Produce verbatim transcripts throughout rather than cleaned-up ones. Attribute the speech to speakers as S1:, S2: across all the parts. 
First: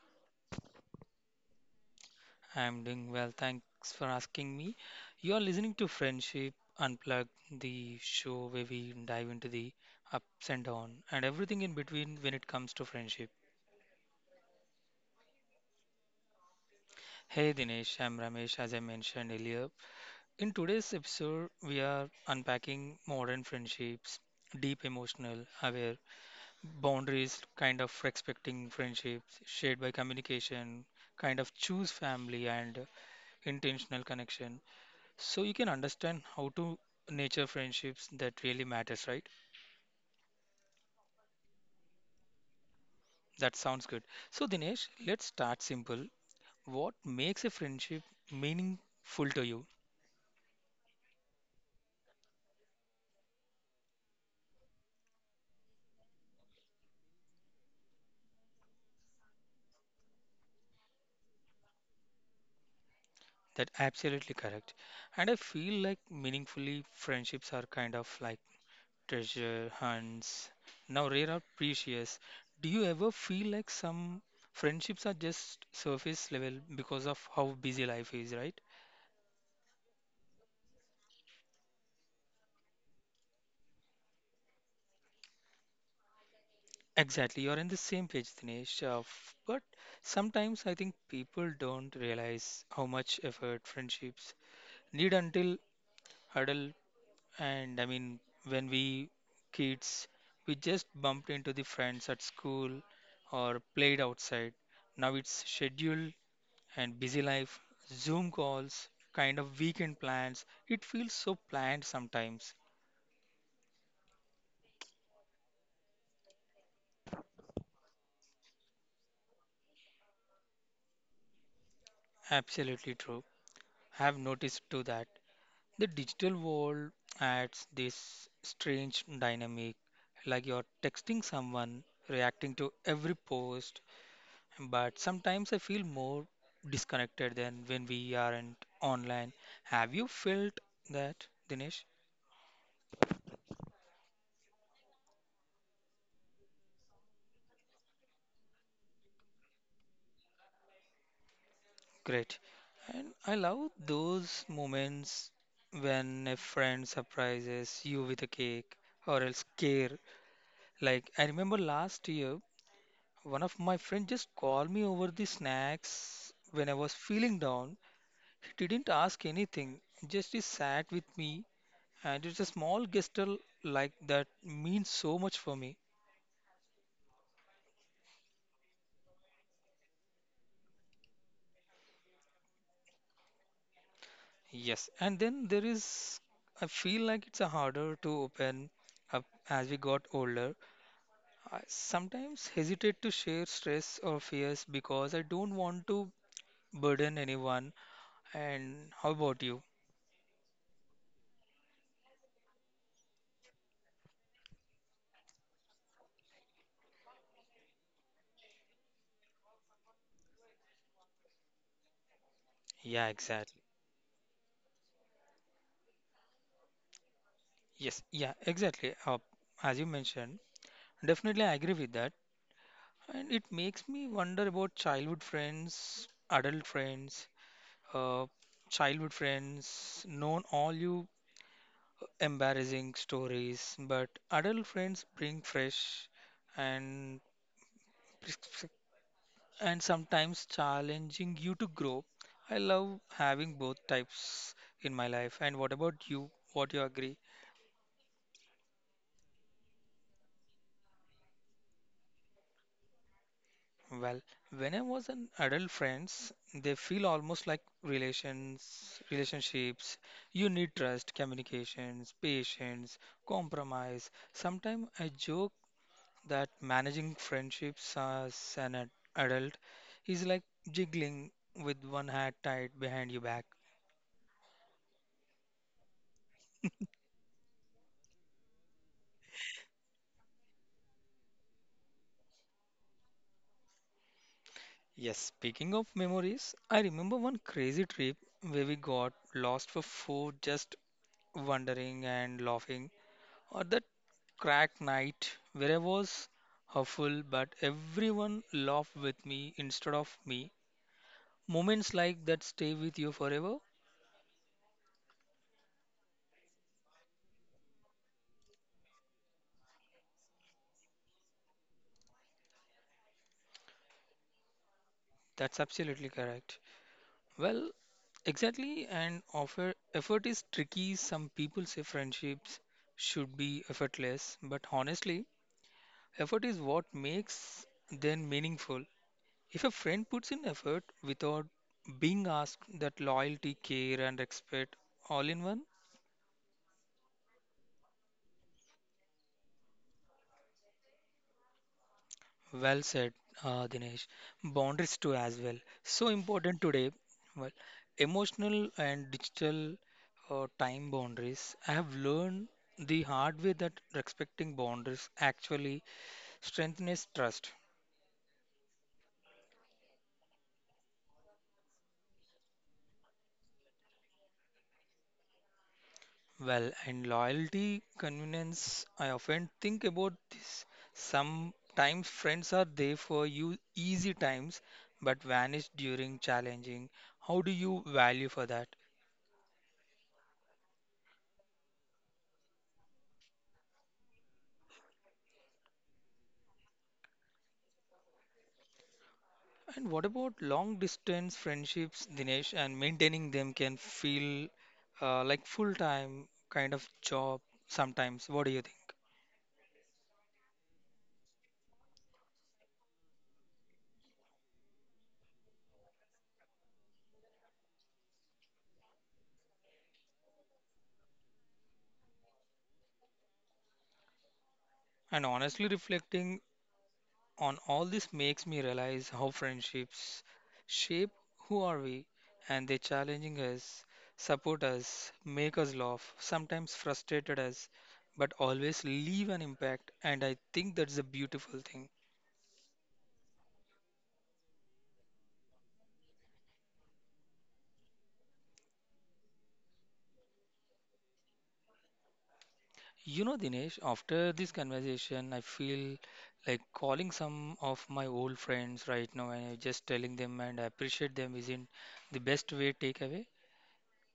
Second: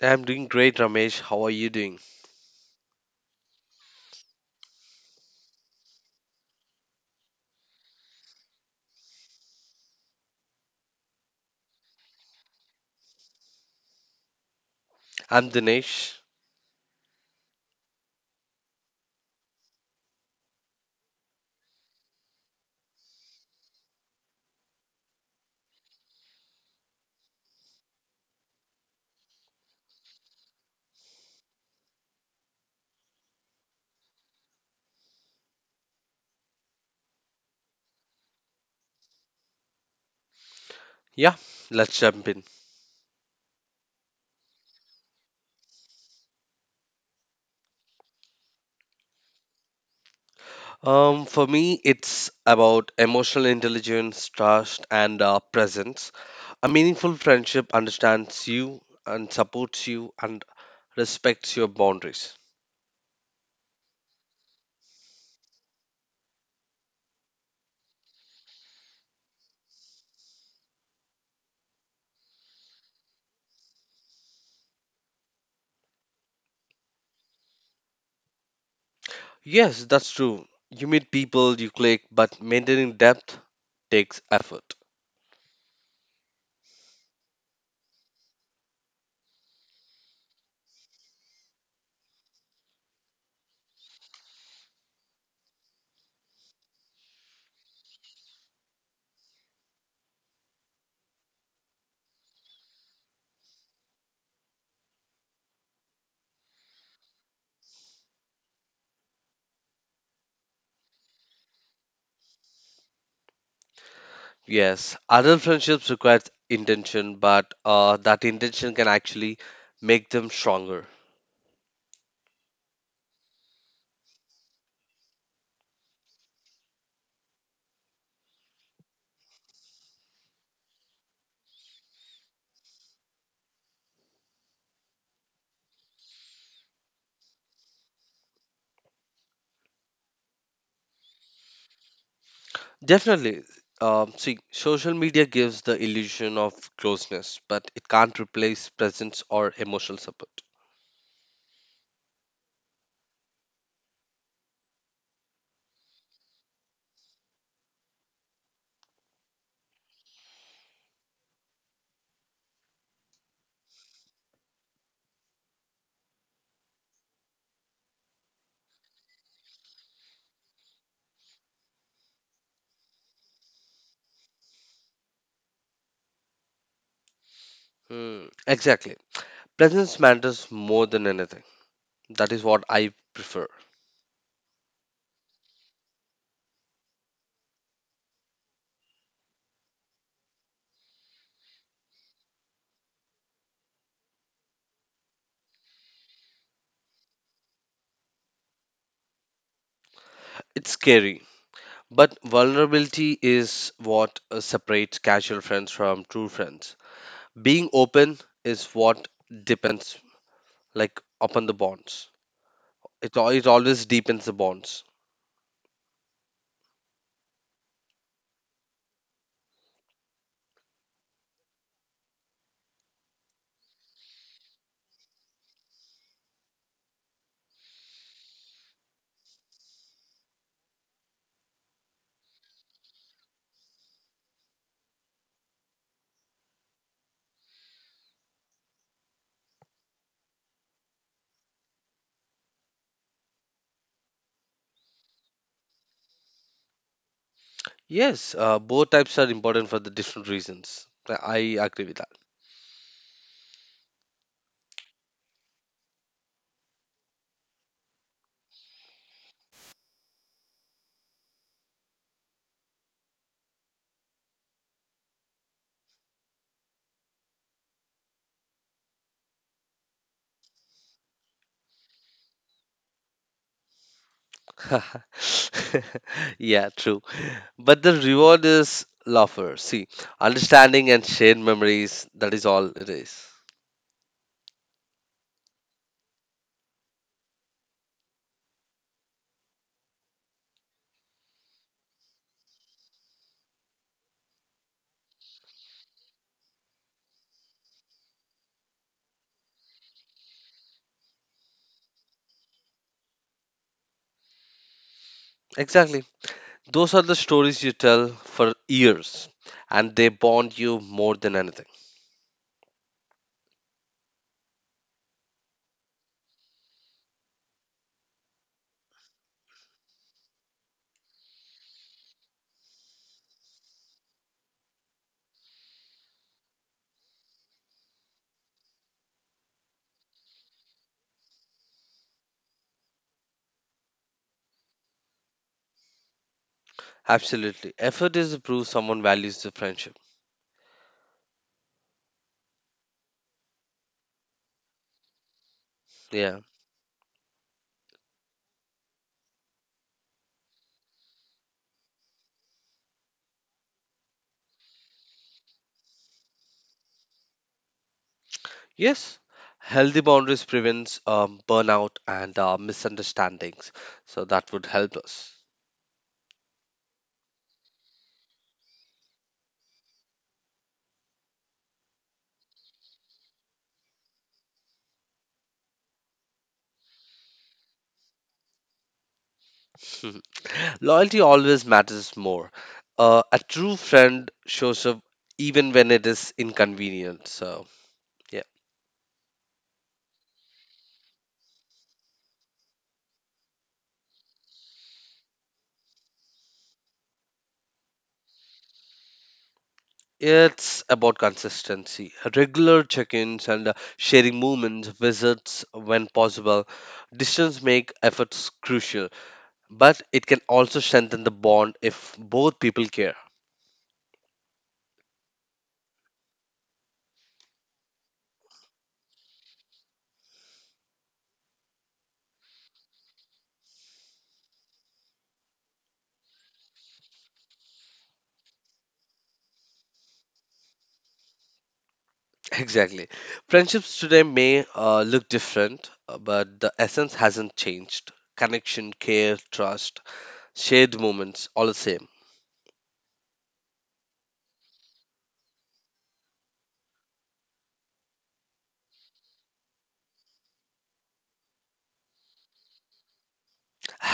S1: I'm doing great, Ramesh. How are you doing?
S2: I'm doing well, thanks for asking me. You're listening to Friendship Unplugged, the show where we dive into the ups and downs and everything in between when it comes to friendship.
S1: I'm Dinesh.
S2: Hey Dinesh, I'm Ramesh, as I mentioned earlier. In today's episode, we are unpacking modern friendships, deep emotional, aware, boundaries, kind of respecting friendships, shared by communication, kind of choose family and intentional connection. So you can understand how to nature friendships that really matters, right?
S1: Yeah, let's jump in.
S2: That sounds good. So Dinesh, let's start simple. What makes a friendship meaningful to you?
S1: Um, for me, it's about emotional intelligence, trust, and uh, presence. A meaningful friendship understands you and supports you and respects your boundaries.
S2: That absolutely correct. And I feel like meaningfully friendships are kind of like treasure hunts. Now rare are precious. Do you ever feel like some friendships are just surface level because of how busy life is, right?
S1: Yes, that's true. You meet people, you click, but maintaining depth takes effort.
S2: Exactly, you're in the same page, Dinesh. Uh, f- but sometimes I think people don't realize how much effort friendships need until adult. And I mean, when we kids, we just bumped into the friends at school or played outside. Now it's schedule and busy life, Zoom calls, kind of weekend plans. It feels so planned sometimes.
S1: Yes, adult friendships requires intention, but uh, that intention can actually make them stronger.
S2: Absolutely true. I have noticed to that. The digital world adds this strange dynamic, like you're texting someone, reacting to every post, but sometimes I feel more disconnected than when we aren't online. Have you felt that, Dinesh?
S1: Definitely. Um, see, social media gives the illusion of closeness, but it can't replace presence or emotional support.
S2: Great. And I love those moments when a friend surprises you with a cake or else care. Like I remember last year one of my friends just called me over the snacks when I was feeling down. He didn't ask anything, just he sat with me, and it's a small gesture like that means so much for me.
S1: Hmm. Exactly. Presence matters more than anything. That is what I prefer.
S2: Yes, and then there is, I feel like it's a harder to open up as we got older. I sometimes hesitate to share stress or fears because I don't want to burden anyone. And how about you?
S1: It's scary, but vulnerability is what uh, separates casual friends from true friends. Being open is what depends, like, upon the bonds.
S2: Yeah,
S1: It, al- it
S2: exactly.
S1: always deepens the bonds.
S2: Yes, yeah, exactly. Uh, as you mentioned. Definitely, I agree with that. And it makes me wonder about childhood friends, adult friends, uh, childhood friends, known all you embarrassing stories, but adult friends bring fresh and and sometimes challenging you to grow. I love having both types in my life. And what about you? What you agree?
S1: Yes, uh, both types are important for the different reasons. I I agree with that.
S2: Well, when I was an adult friends, they feel almost like relations, relationships. You need trust, communications, patience, compromise. Sometimes I joke that managing friendships as an ad- adult is like jiggling with one hand tied behind your back.
S1: Yeah, true. But the reward is laughter. See, understanding and shared memories, that is all it is.
S2: Yes, speaking of memories, I remember one crazy trip where we got lost for food just wandering and laughing. Or the crack night where I was hurtful, but everyone laughed with me instead of me. Moments like that stay with you forever.
S1: Exactly. Those are the stories you tell for years, and they bond you more than anything.
S2: That's absolutely correct. Well, exactly. And offer effort is tricky. Some people say friendships should be effortless, but honestly, effort is what makes them meaningful. If a friend puts in effort without being asked, that loyalty, care, and respect all in one.
S1: Absolutely. Effort is to prove someone values the friendship.
S2: Well said, uh, Dinesh. Boundaries too as well. So
S1: Yeah.
S2: important today. Well, emotional and digital uh, time boundaries. I have learned the hard way that respecting boundaries actually strengthens trust.
S1: Yes. Healthy boundaries prevents um, burnout and uh, misunderstandings. So that would help us.
S2: Well, and loyalty, convenience. I often think about this. Sometimes friends are there for you easy times, but vanish during challenging. How do you value for that?
S1: Loyalty always matters more. Uh, a true friend shows up even when it is inconvenient. So, yeah,
S2: And what about long distance friendships, Dinesh, and maintaining them can feel uh, like full time kind of job sometimes. What do you think?
S1: it's about consistency, regular check ins, and uh, sharing moments, visits when possible. Distance make efforts crucial, but it can also strengthen the bond if both people care.
S2: And honestly, reflecting on all this makes me realize how friendships shape who are we and they challenging us, support us, make us laugh, sometimes frustrated us, but always leave an impact. And I think that's a beautiful thing.
S1: Exactly. Friendships today may uh, look different, uh, but the essence hasn't changed. Connection, care, trust, shared moments, all the same.
S2: You know, Dinesh, after this conversation, I feel like calling some of my old friends right now and just telling them and I appreciate them isn't the best way takeaway.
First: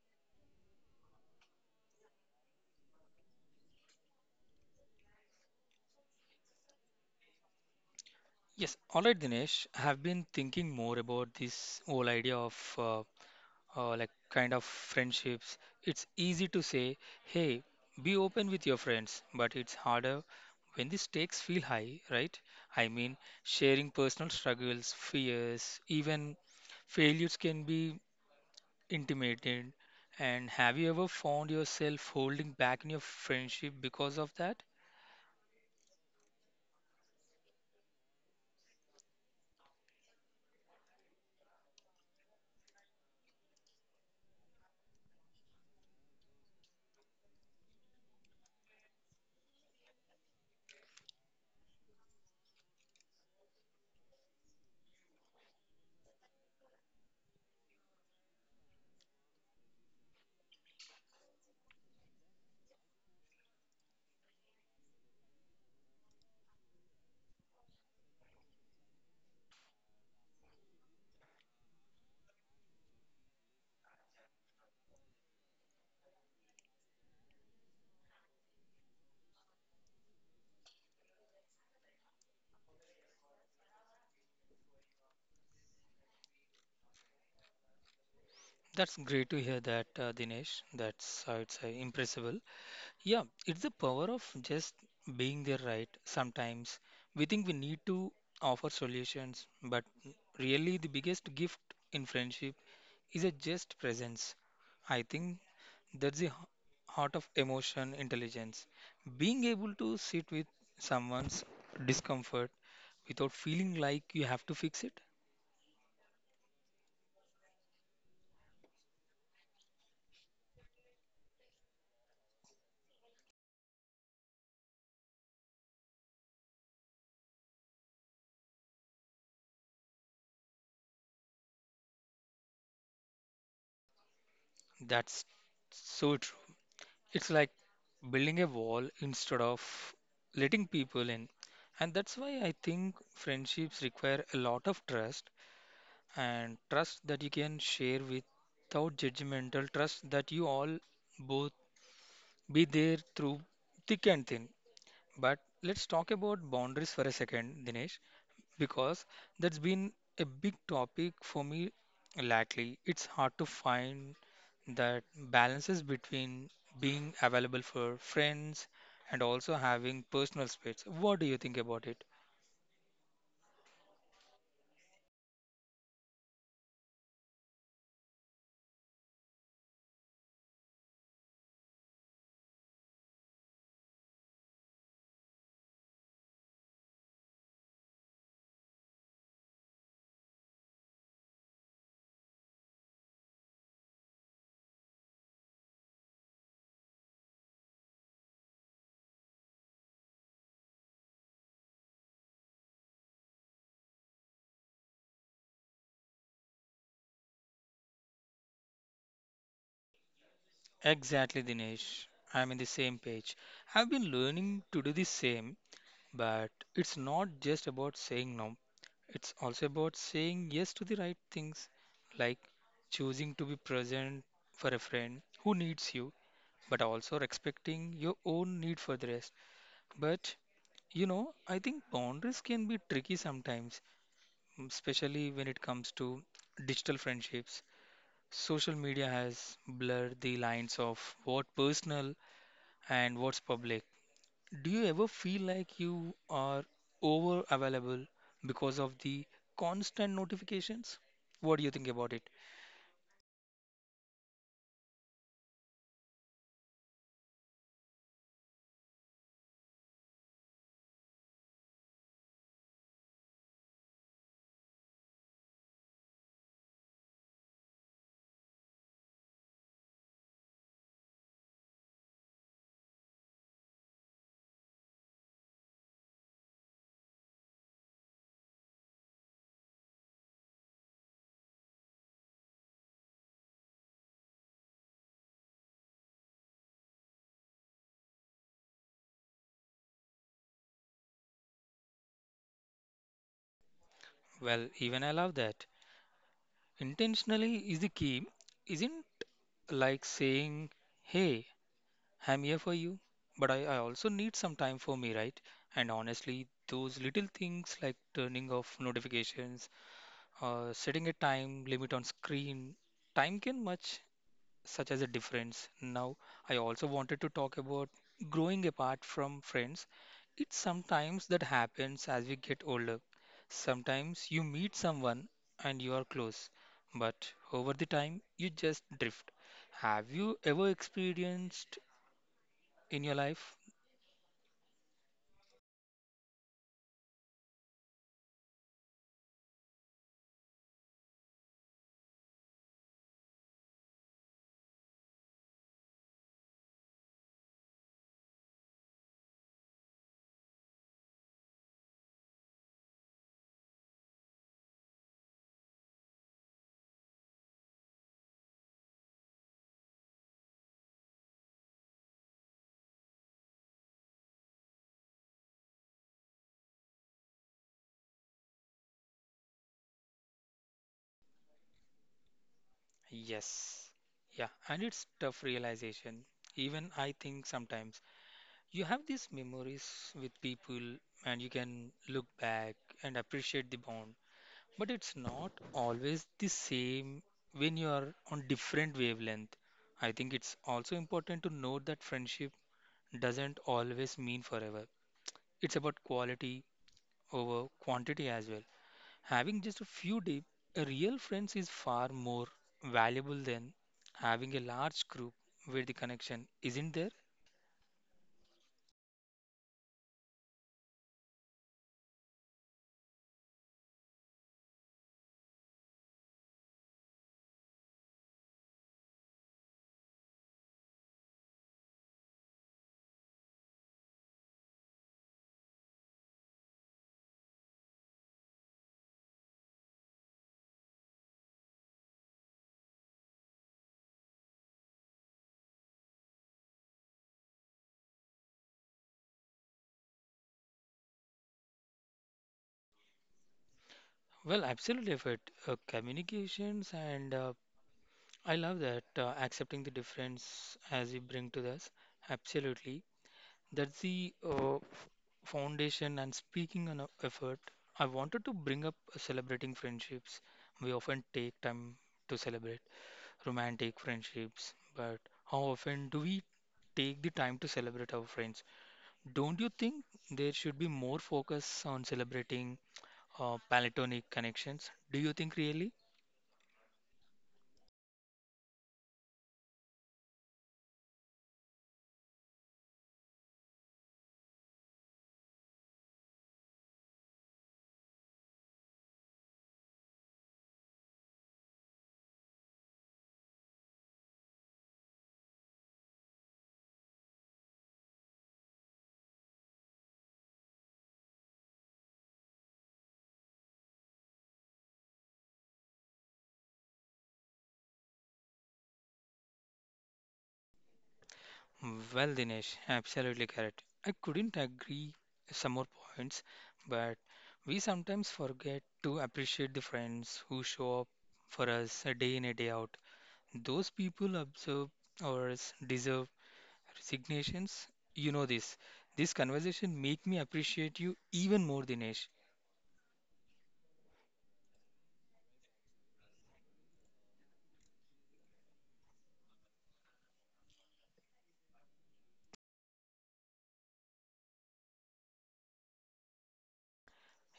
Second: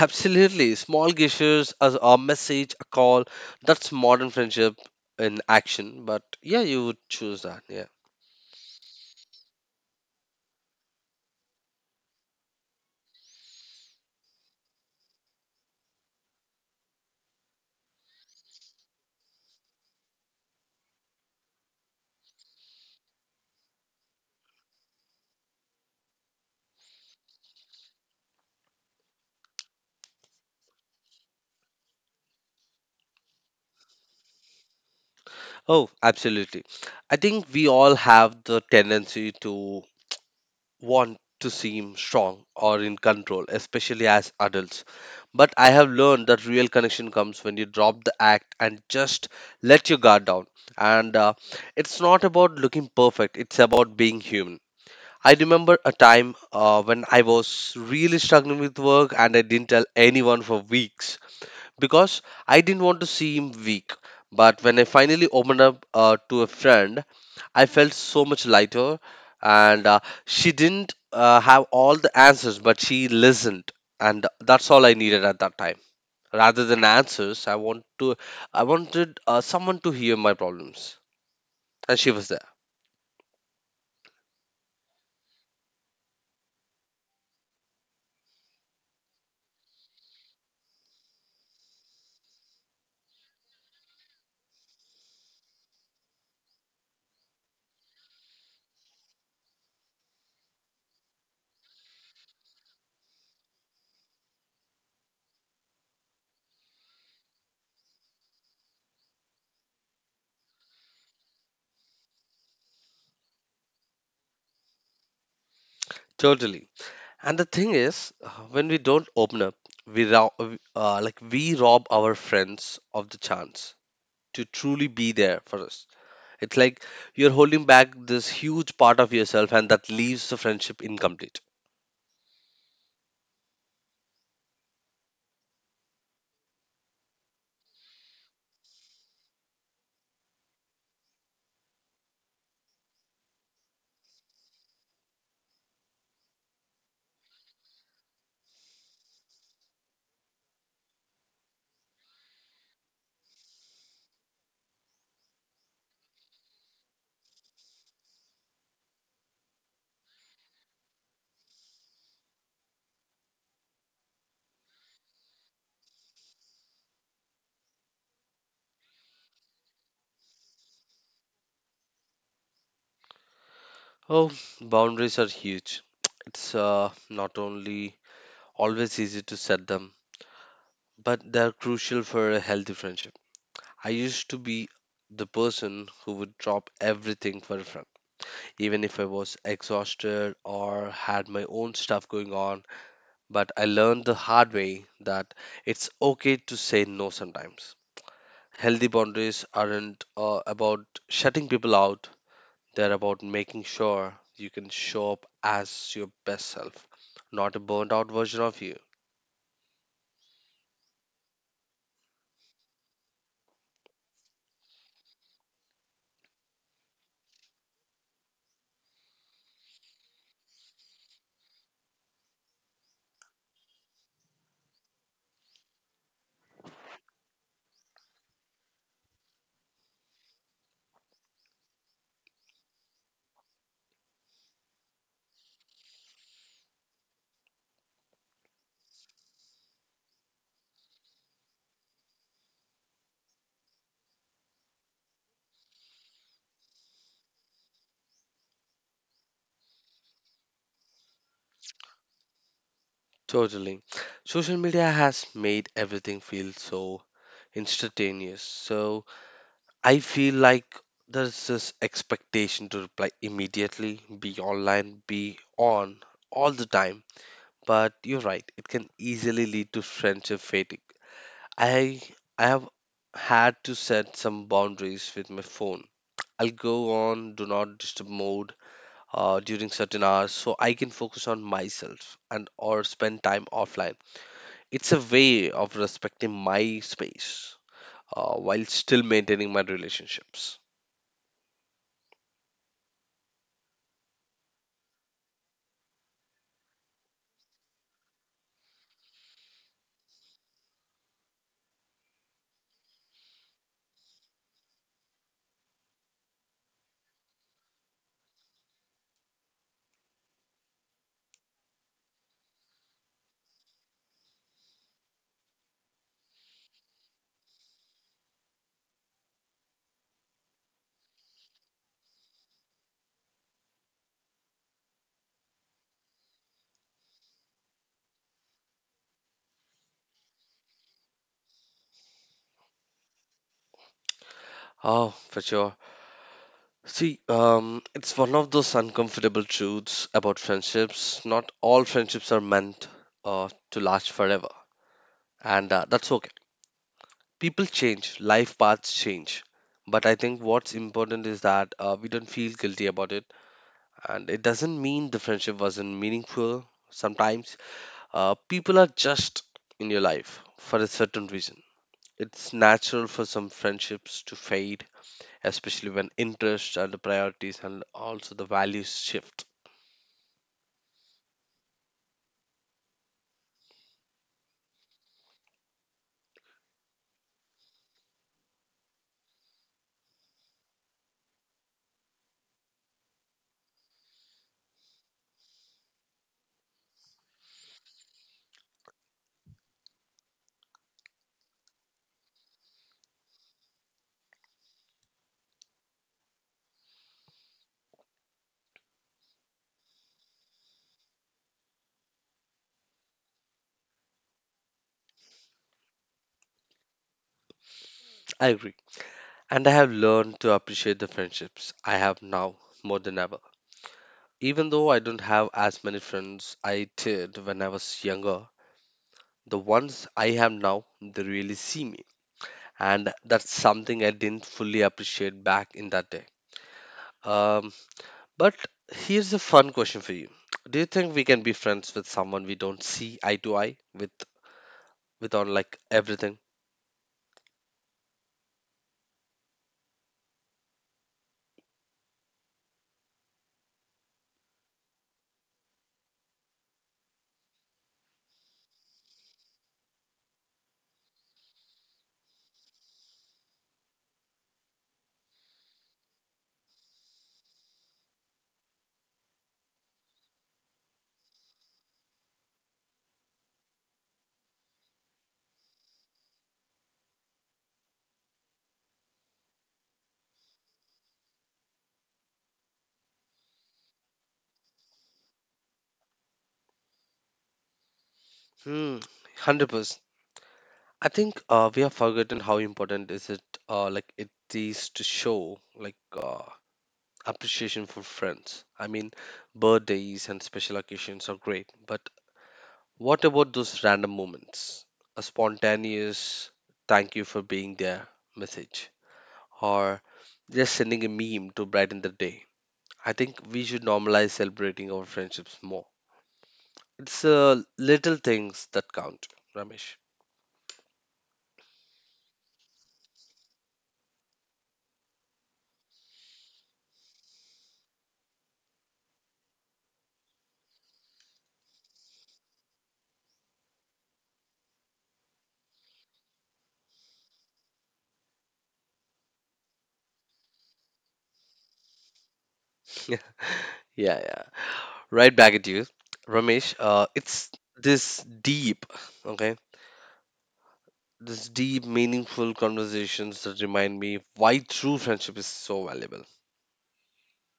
S1: Absolutely. Small gestures as a message, a call. That's modern friendship in action. But yeah, you would choose that. Yeah.
S2: Yes, all right, Dinesh. I have been thinking more about this whole idea of uh, uh, like kind of friendships. It's easy to say, hey, be open with your friends, but it's harder when the stakes feel high, right? I mean, sharing personal struggles, fears, even failures can be intimated? And have you ever found yourself holding back in your friendship because of that?
S1: Oh, absolutely. I think we all have the tendency to want to seem strong or in control, especially as adults. But I have learned that real connection comes when you drop the act and just let your guard down. And uh, it's not about looking perfect, it's about being human. I remember a time uh, when I was really struggling with work and I didn't tell anyone for weeks because I didn't want to seem weak. But when I finally opened up uh, to a friend, I felt so much lighter. And uh, she didn't uh, have all the answers, but she listened, and that's all I needed at that time. Rather than answers, I want to, I wanted uh, someone to hear my problems, and she was there.
S2: That's great to hear that, uh, Dinesh. That's, I would say, impressible. Yeah, it's the power of just being there, right? Sometimes we think we need to offer solutions, but really the biggest gift in friendship is a just presence. I think that's the h- heart of emotion intelligence. Being able to sit with someone's discomfort without feeling like you have to fix it,
S1: Totally. And the thing is, uh, when we don't open up, we rob, uh, like we rob our friends of the chance to truly be there for us. It's like you're holding back this huge part of yourself, and that leaves the friendship incomplete.
S2: that's so true. It's like building a wall instead of letting people in. And that's why I think friendships require a lot of trust and trust that you can share without judgmental, trust that you all both be there through thick and thin. But let's talk about boundaries for a second, Dinesh, because that's been a big topic for me lately. It's hard to find that balances between being available for friends and also having personal space. What do you think about it?
S1: Oh, boundaries are huge. It's uh, not only always easy to set them, but they're crucial for a healthy friendship. I used to be the person who would drop everything for a friend even if I was exhausted or had my own stuff going on. But I learned the hard way that it's okay to say no sometimes. Healthy boundaries aren't uh, about shutting people out, they're about making sure you can show up as your best self, not a burnt out version of you.
S2: Exactly, Dinesh. I'm in the same page. I've been learning to do the same, but it's not just about saying no. It's also about saying yes to the right things, like choosing to be present for a friend who needs you, but also respecting your own need for the rest. But you know, I think boundaries can be tricky sometimes, mm, especially when it comes to digital friendships. Social media has blurred the lines of what personal and what's public. Do you ever feel like you are over available because of the constant notifications? What do you think about it?
S1: Totally. Social media has made everything feel so instantaneous. So I feel like there's this expectation to reply immediately, be online, be on all the time. But you're right, it can easily lead to friendship fatigue. I I have had to set some boundaries with my phone. I'll go on do not disturb mode uh, during certain hours so I can focus on myself and or spend time offline. It's a way of respecting my space uh, while still maintaining my relationships.
S2: Well, even I love that. Intentionally is the key, isn't like saying, hey, I'm here for you, but I, I also need some time for me, right? And honestly, those little things like turning off notifications, uh, setting a time limit on screen, time can much such as a difference. Now, I also wanted to talk about growing apart from friends. It's sometimes that happens as we get older. Sometimes you meet someone and you are close, but over the time you just drift. Have you ever experienced in your life?
S1: Oh, for sure. See, um, it's one of those uncomfortable truths about friendships. Not all friendships are meant uh, to last forever, and uh, that's okay. People change, life paths change. But I think what's important is that uh, we don't feel guilty about it, and it doesn't mean the friendship wasn't meaningful. Sometimes uh, people are just in your life for a certain reason. It's natural for some friendships to fade, especially when interests and the priorities and also the values shift.
S2: Yes. Yeah, and it's tough realization. Even I think sometimes you have these memories with people and you can look back and appreciate the bond. But it's not always the same when you are on different wavelength. I think it's also important to note that friendship doesn't always mean forever. It's about quality over quantity as well. Having just a few deep, a real friends is far more valuable than having a large group where the connection isn't there.
S1: I agree. And I have learned to appreciate the friendships I have now more than ever. Even though I don't have as many friends I did when I was younger, the ones I have now, they really see me. And that's something I didn't fully appreciate back in that day. Um, but here's a fun question for you. Do you think we can be friends with someone we don't see eye to eye with with on like everything?
S2: Well, absolutely, effort, uh, communications, and uh, I love that uh, accepting the difference as we bring to this. Absolutely. That's the uh, foundation and speaking on a effort. I wanted to bring up celebrating friendships. We often take time to celebrate romantic friendships, but how often do we take the time to celebrate our friends? Don't you think there should be more focus on celebrating uh, platonic connections? Do you think really?
S1: Hmm, one hundred percent. I think uh, we have forgotten how important is it uh, like it is to show like uh, appreciation for friends. I mean, birthdays and special occasions are great, but what about those random moments? A spontaneous "thank you for being there" message, or just sending a meme to brighten the day. I think we should normalize celebrating our friendships more. It's uh, little things that count, Ramesh.
S2: Well, Dinesh, absolutely correct. I couldn't agree some more points, but we sometimes forget to appreciate the friends who show up for us a day in a day out. Those people observe ours deserve resignations. You know this. This conversation make me appreciate you even more, Dinesh.
S1: yeah, yeah. right back at you, Ramesh. Uh, it's this deep, okay, this deep, meaningful conversations that remind me why true friendship is so valuable.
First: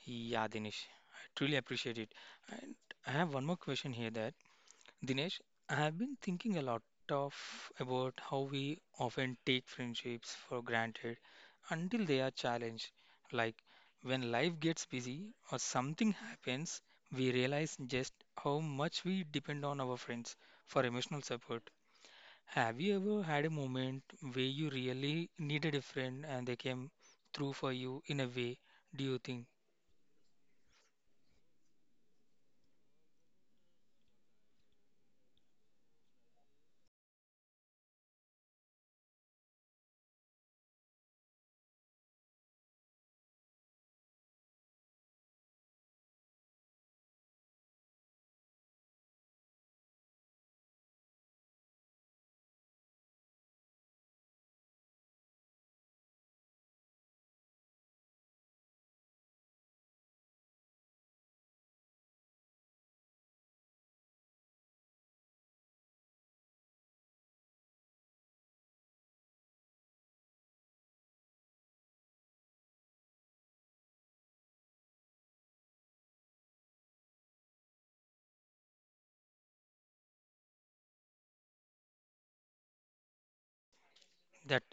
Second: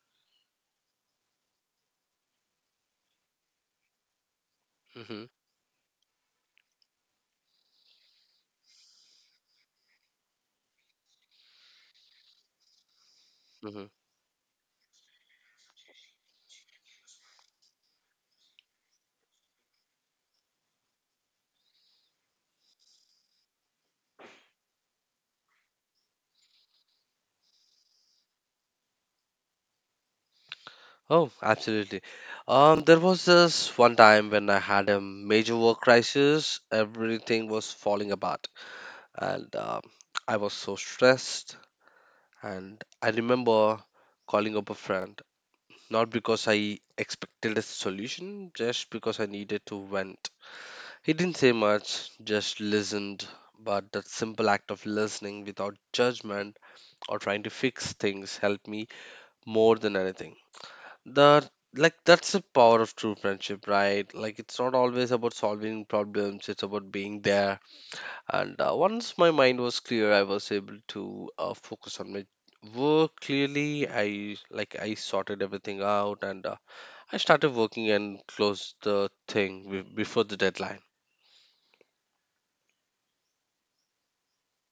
S2: Yeah, Dinesh, I truly appreciate it. And I have one more question here that
S1: Hmm.
S2: Dinesh, I have been thinking a lot of about how we often take friendships for granted until they are challenged. Like
S1: Hmm.
S2: when life gets busy or something happens, we realize just how much we depend on our friends for emotional support. Have you ever had a moment where you really needed a friend and they came through for you in a way? Do you think
S1: Oh, absolutely. Um, there was this one time when I had a major work crisis. Everything was falling apart, and um I was so stressed. And I remember calling up a friend, not because I expected a solution, just because I needed to vent. He didn't say much, just listened. But that simple act of listening without judgment or trying to fix things helped me more than anything. The Like that's the power of true friendship, right? Like it's not always about solving problems; it's about being there. And uh, once my mind was clear, I was able to uh, focus on my work clearly. I like I sorted everything out, and uh, I started working and closed the thing be- before the deadline.
S2: that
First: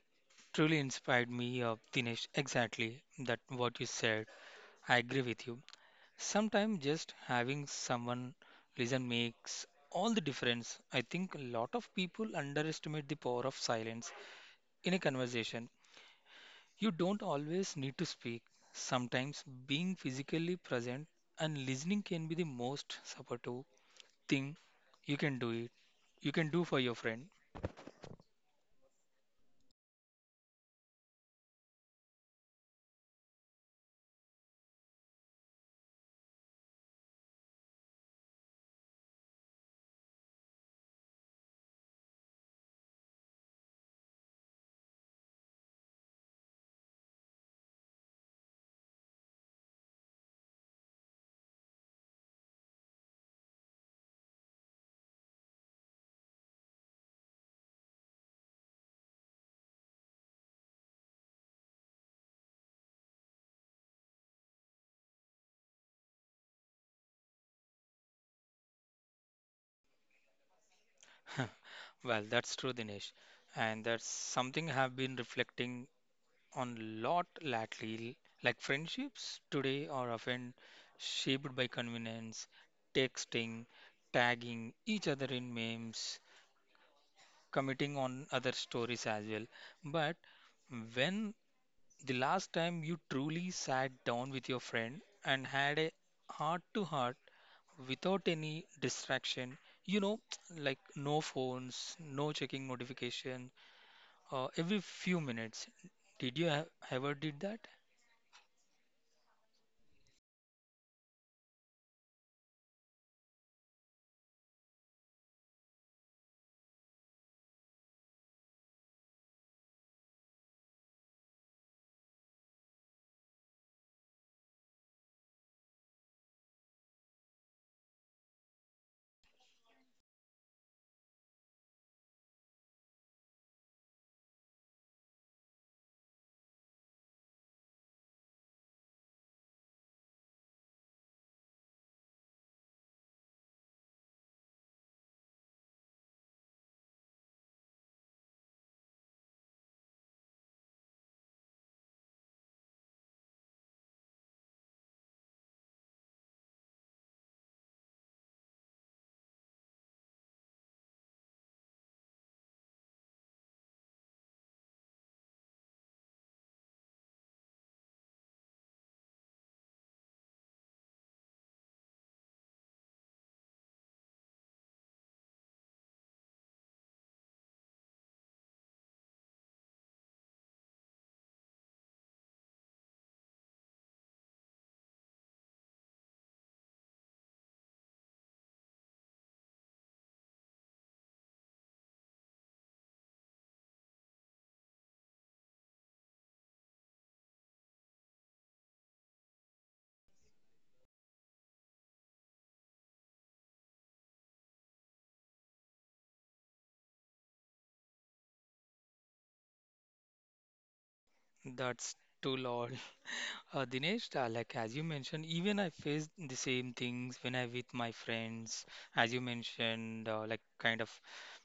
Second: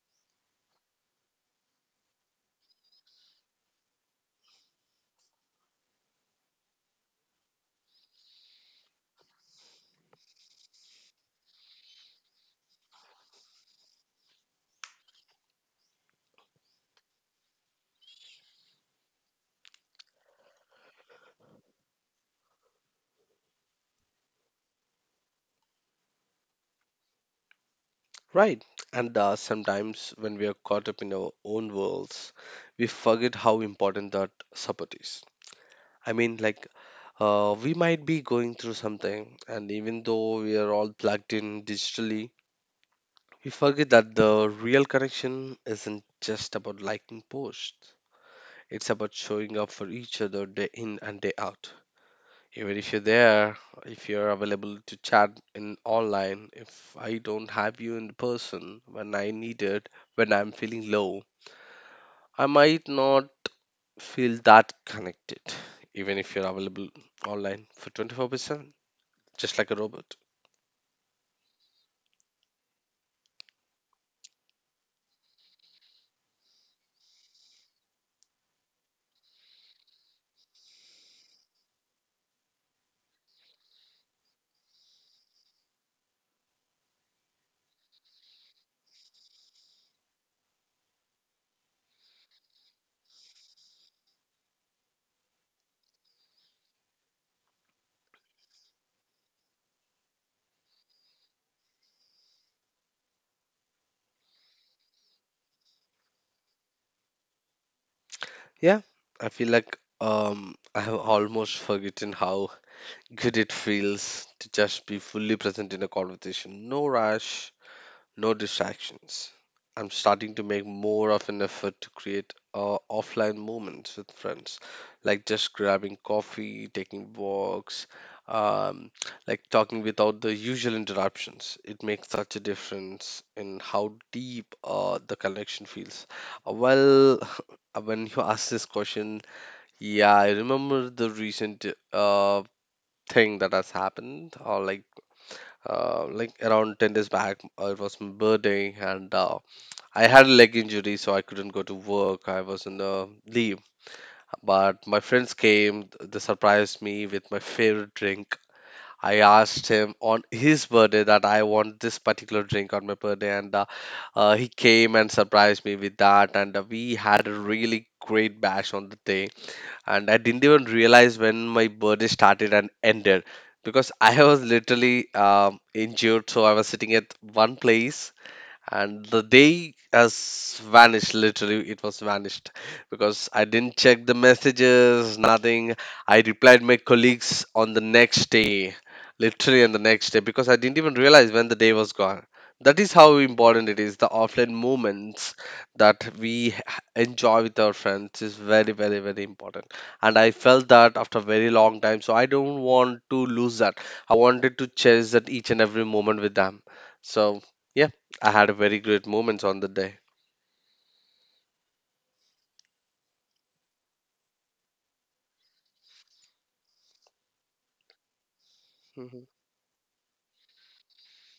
S2: truly inspired me, uh, Dinesh? Exactly that what you said. I agree with you. Sometimes just having someone listen makes all the difference. I think a lot of people underestimate the power of silence in a conversation. You don't always need to speak. Sometimes being physically present and listening can be the most supportive thing you can do it. You can do for your friend.
S1: Right. And uh, sometimes when we are caught up in our own worlds, we forget how important that support is. I mean, like, uh, we might be going through something, and even though we are all plugged in digitally, we forget that the real connection isn't just about liking posts. It's about showing up for each other day in and day out. Even if you're there, if you're available to chat in online, if I don't have you in person when I need it, when I'm feeling low, I might not feel that connected, even if you're available online for twenty-four percent, just like a robot.
S2: Well, that's true, Dinesh. And that's something I have been reflecting on lot lately, like friendships today are often shaped by convenience, texting, tagging each other in memes, commenting on other stories as well. But when the last time you truly sat down with your friend and had a heart to heart without any distraction, you know, like no phones, no checking notification, uh, every few minutes. Did you have ever did that?
S1: Yeah, I feel like um, I have almost forgotten how good it feels to just be fully present in a conversation. No rush, no distractions. I'm starting to make more of an effort to create uh, offline moments with friends, like just grabbing coffee, taking walks, um, like talking without the usual interruptions. It makes such a difference in how deep uh, the connection feels. Uh, well, when you ask this question, yeah, I remember the recent uh, thing that has happened, or like uh, like around ten days back. Uh, it was my birthday, and uh, I had a leg injury, so I couldn't go to work. I was in a leave, but my friends came, th- they surprised me with my favorite drink. I asked him on his birthday that I want this particular drink on my birthday, and uh, uh, he came and surprised me with that, and uh, we had a really great bash on the day, and I didn't even realize when my birthday started and ended because I was literally um, injured. So I was sitting at one place and the day has vanished literally, it was vanished because I didn't check the messages, nothing. I replied my colleagues on the next day, literally on the next day, because I didn't even realize when the day was gone. That is how important it is, the offline moments that we h- enjoy with our friends is very very very important. And I felt that after a very long time, so I don't want to lose that. I wanted to cherish that each and every moment with them. So yeah, I had a very great moments on the day.
S2: That's too lol. Uh, Dinesh, uh, like as you mentioned, even I faced the same things when I with my friends, as you
S1: Hmm.
S2: mentioned, uh, like kind of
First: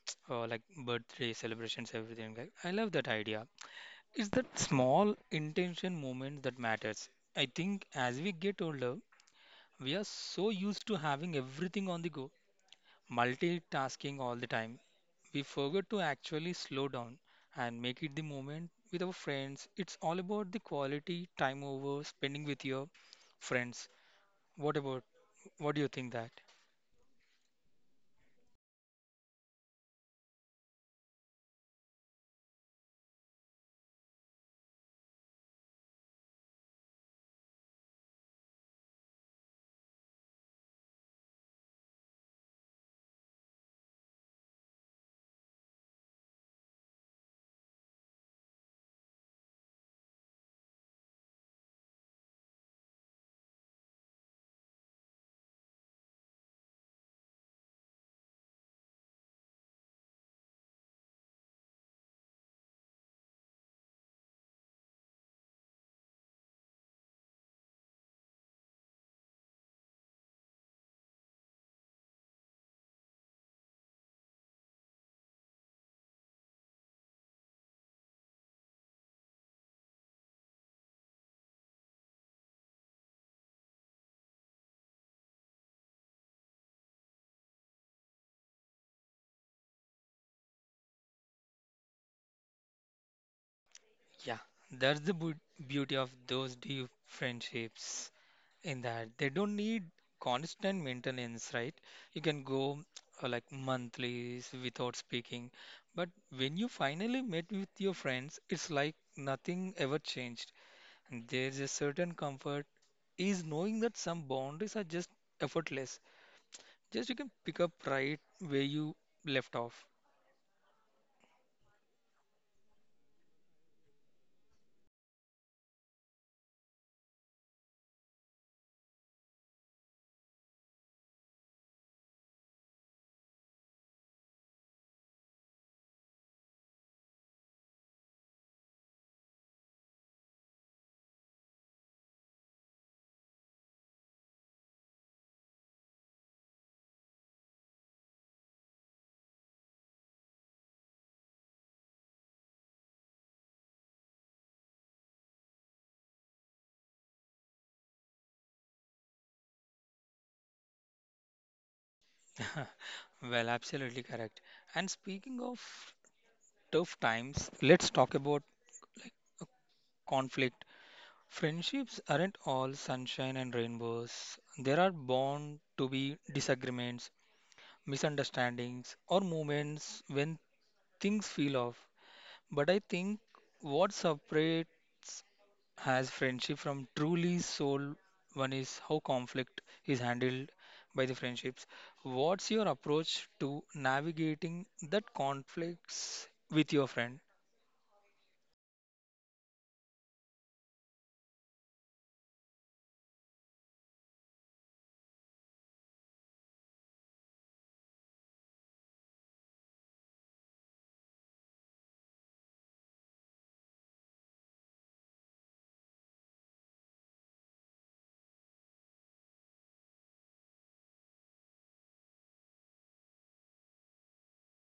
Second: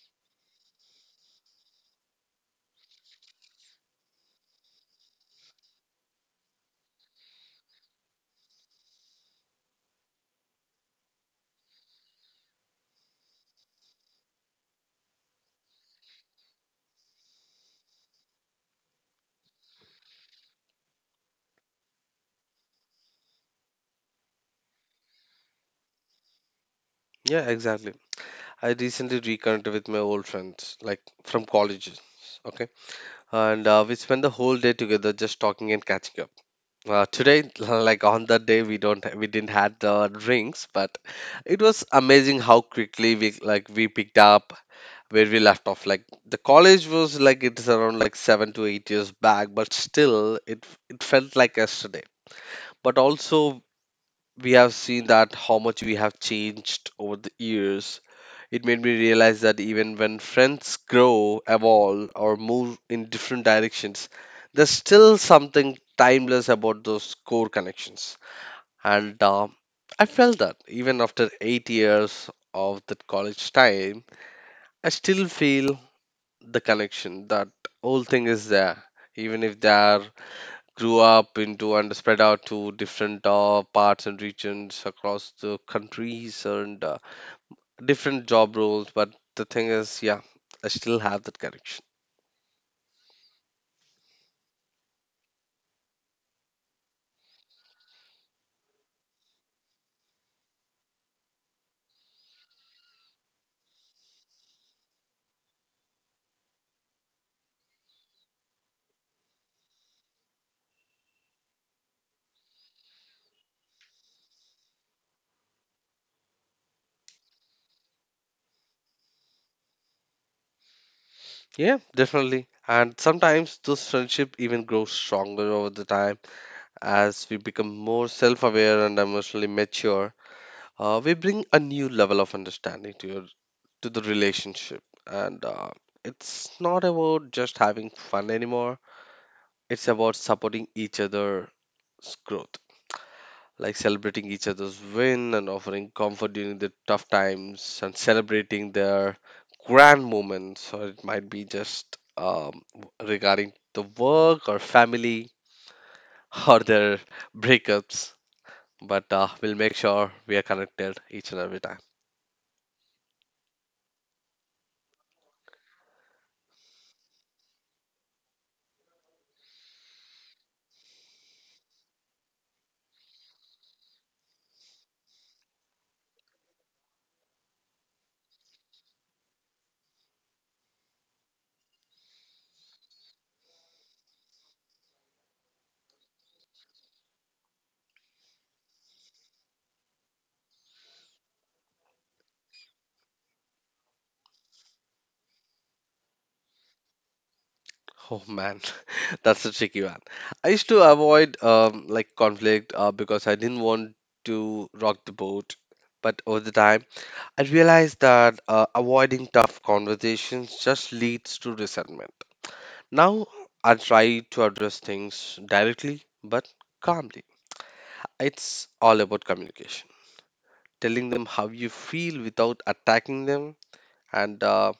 S2: uh, like birthday celebrations, everything. Like, I love that idea. It's that small intention moment that matters. I think as we get older, we are so used to having everything on the go, multitasking all the time. We forget to actually slow down and make it the moment with our friends. It's all about the quality time over spending with your friends. What about what do you think that?
S1: Yeah, exactly. I recently reconnected with my old friends, like from college. Okay, and uh, we spent the whole day together, just talking and catching up. Uh, today, like on that day, we don't ha- we didn't had the drinks, but it was amazing how quickly we like we picked up where we left off. Like the college was like it's around like seven to eight years back, but still it it felt like yesterday. But also we have seen that how much we have changed over the years. It made me realize that even when friends grow, evolve, or move in different directions, there's still something timeless about those core connections. And uh, I felt that even after eight years of that college time, I still feel the connection. That whole thing is there, even if they are grew up into and spread out to different uh, parts and regions across the countries and uh, different job roles. But the thing is, yeah, I still have that connection.
S2: Yeah, that's the bu- beauty of those deep friendships in that they don't need constant maintenance, right? You can go uh, like monthly without speaking, but when you finally met with your friends, it's like nothing ever changed. And there's a certain comfort is knowing that some boundaries are just effortless. Just you can pick up right where you left off.
S1: Yeah, definitely. And sometimes those friendship even grows stronger over the time as we become more self-aware and emotionally mature. Uh, we bring a new level of understanding to your to the relationship, and uh, it's not about just having fun anymore. It's about supporting each other growth, like celebrating each other's win and offering comfort during the tough times and celebrating their grand moments, or it might be just um, regarding the work or family or their breakups. But uh, we'll make sure we are connected each and every time.
S2: Well, absolutely correct. And speaking of tough times, let's talk about conflict. Friendships aren't all sunshine and rainbows. There are bound to be disagreements, misunderstandings, or moments when things feel off. But I think what separates has friendship from truly soul one is how conflict is handled by the friendships. What's your approach to navigating that conflicts with your friend?
S1: Oh man, that's a tricky one. I used to avoid um, like conflict uh, because I didn't want to rock the boat. But over the time, I realized that uh, avoiding tough conversations just leads to resentment. Now I try to address things directly but calmly. It's all about communication, telling them how you feel without attacking them. And uh,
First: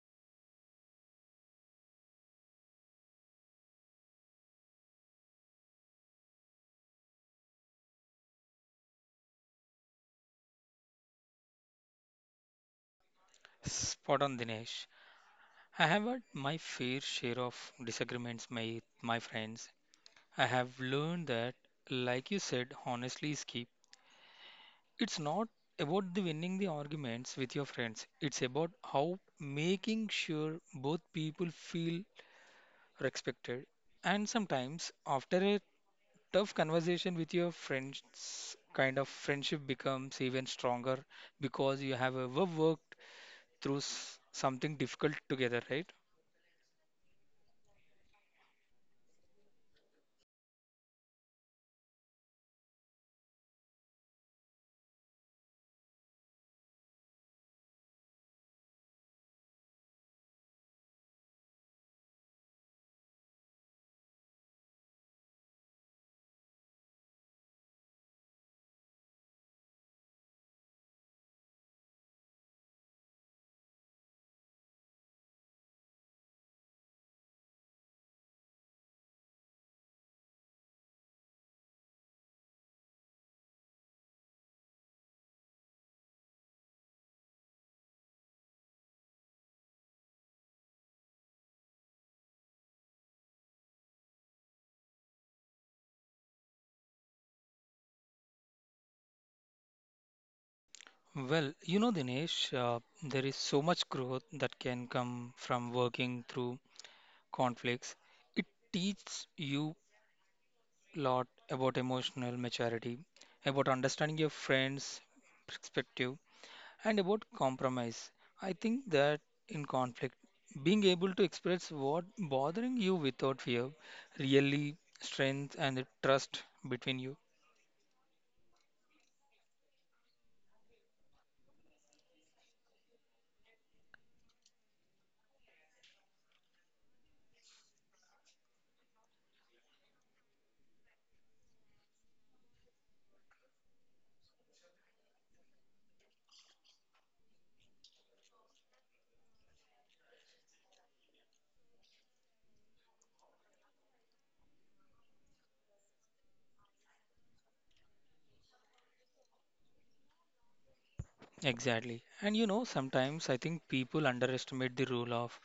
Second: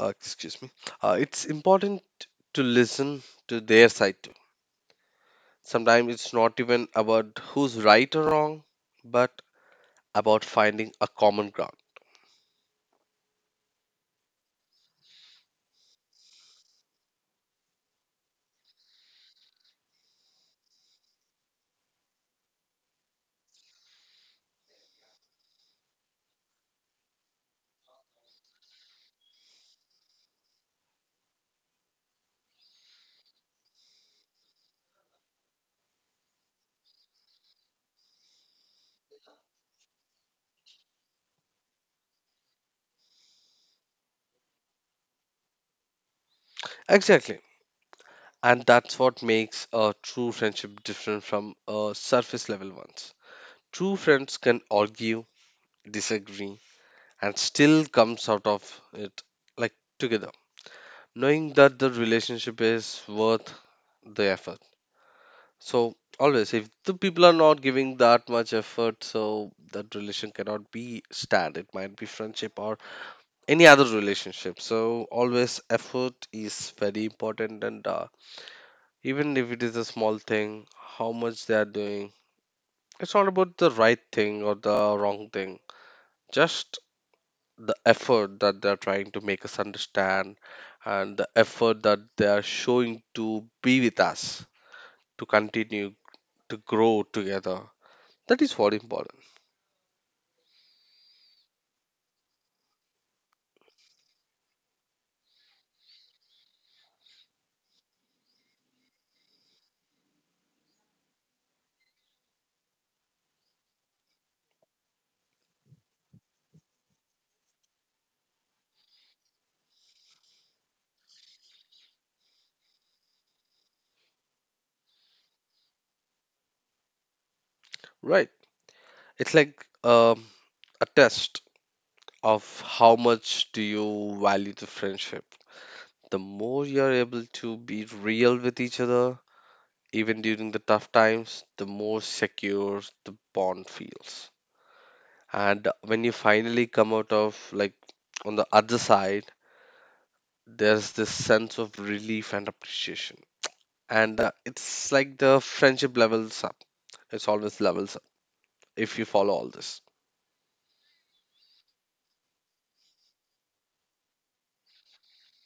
S1: uh, Excuse me, uh, it's important to listen to their side too. Sometimes it's not even about who's right or wrong, but about finding a common ground.
S2: Spot on, Dinesh. I have had my fair share of disagreements, my my friends. I have learned that, like you said, honestly is key. It's not about the winning the arguments with your friends. It's about how making sure both people feel respected, and sometimes after a tough conversation with your friends, kind of friendship becomes even stronger because you have ever worked through s- something difficult together, right?
S1: Exactly. And that's what makes a true friendship different from a surface level ones. True friends can argue, disagree, and still comes out of it like together. Knowing that the relationship is worth the effort. So always if the people are not giving that much effort, so that relation cannot be stand. It might be friendship or any other relationship. So always effort is very important and uh, even if it is a small thing, how much they are doing. It's not about the right thing or the wrong thing, just the effort that they're trying to make us understand and the effort that they are showing to be with us, to continue to grow together. That is what important,
S2: Well, you know, Dinesh, uh, there is so much growth that can come from working through conflicts. It teaches you a lot about emotional maturity, about understanding your friends' perspective. And about compromise, I think that in conflict, being able to express what bothering you without fear really strength and the trust between you.
S1: right? It's like um, a test of how much do you value the friendship. The more you're able to be real with each other, even during the tough times, the more secure the bond feels. And when you finally come out of, like, on the other side, there's this sense of relief and appreciation. And uh, It's like the friendship levels up. It's always levels up if you follow all this.
S2: Exactly. And you know, sometimes I think people underestimate the role of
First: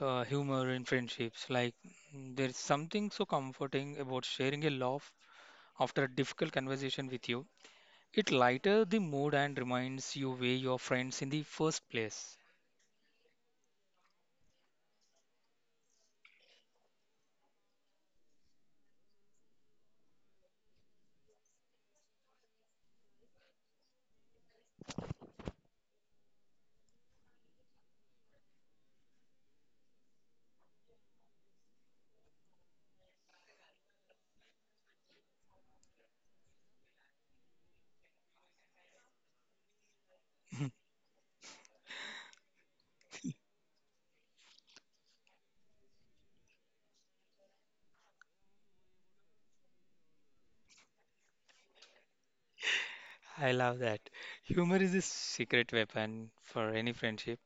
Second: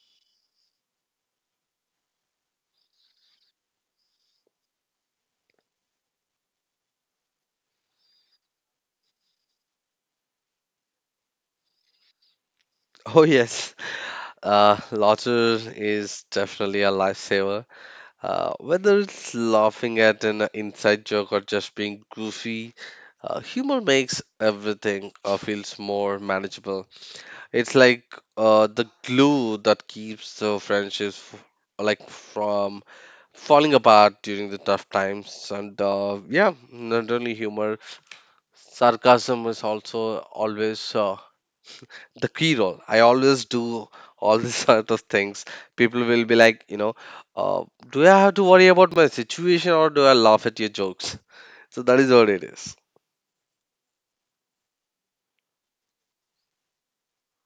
S2: uh, humor in friendships. Like, mm, there's something so comforting about sharing a laugh after a difficult conversation with you. It lighter the mood and reminds you why you're friends in the first place.
S1: Oh, yes. Uh, laughter is definitely a lifesaver. Uh, whether it's laughing at an inside joke or just being goofy, uh, humor makes everything uh, feels more manageable. It's like uh, the glue that keeps the friendships f- like from falling apart during the tough times. And uh, Yeah, not only humor, sarcasm is also always uh, the key role. I always do all these sort of things. People will be like, you know, uh, do I have to worry about my situation or do I laugh at your jokes? So that is what it is.
S2: I love that. Humor is a secret weapon for any friendship.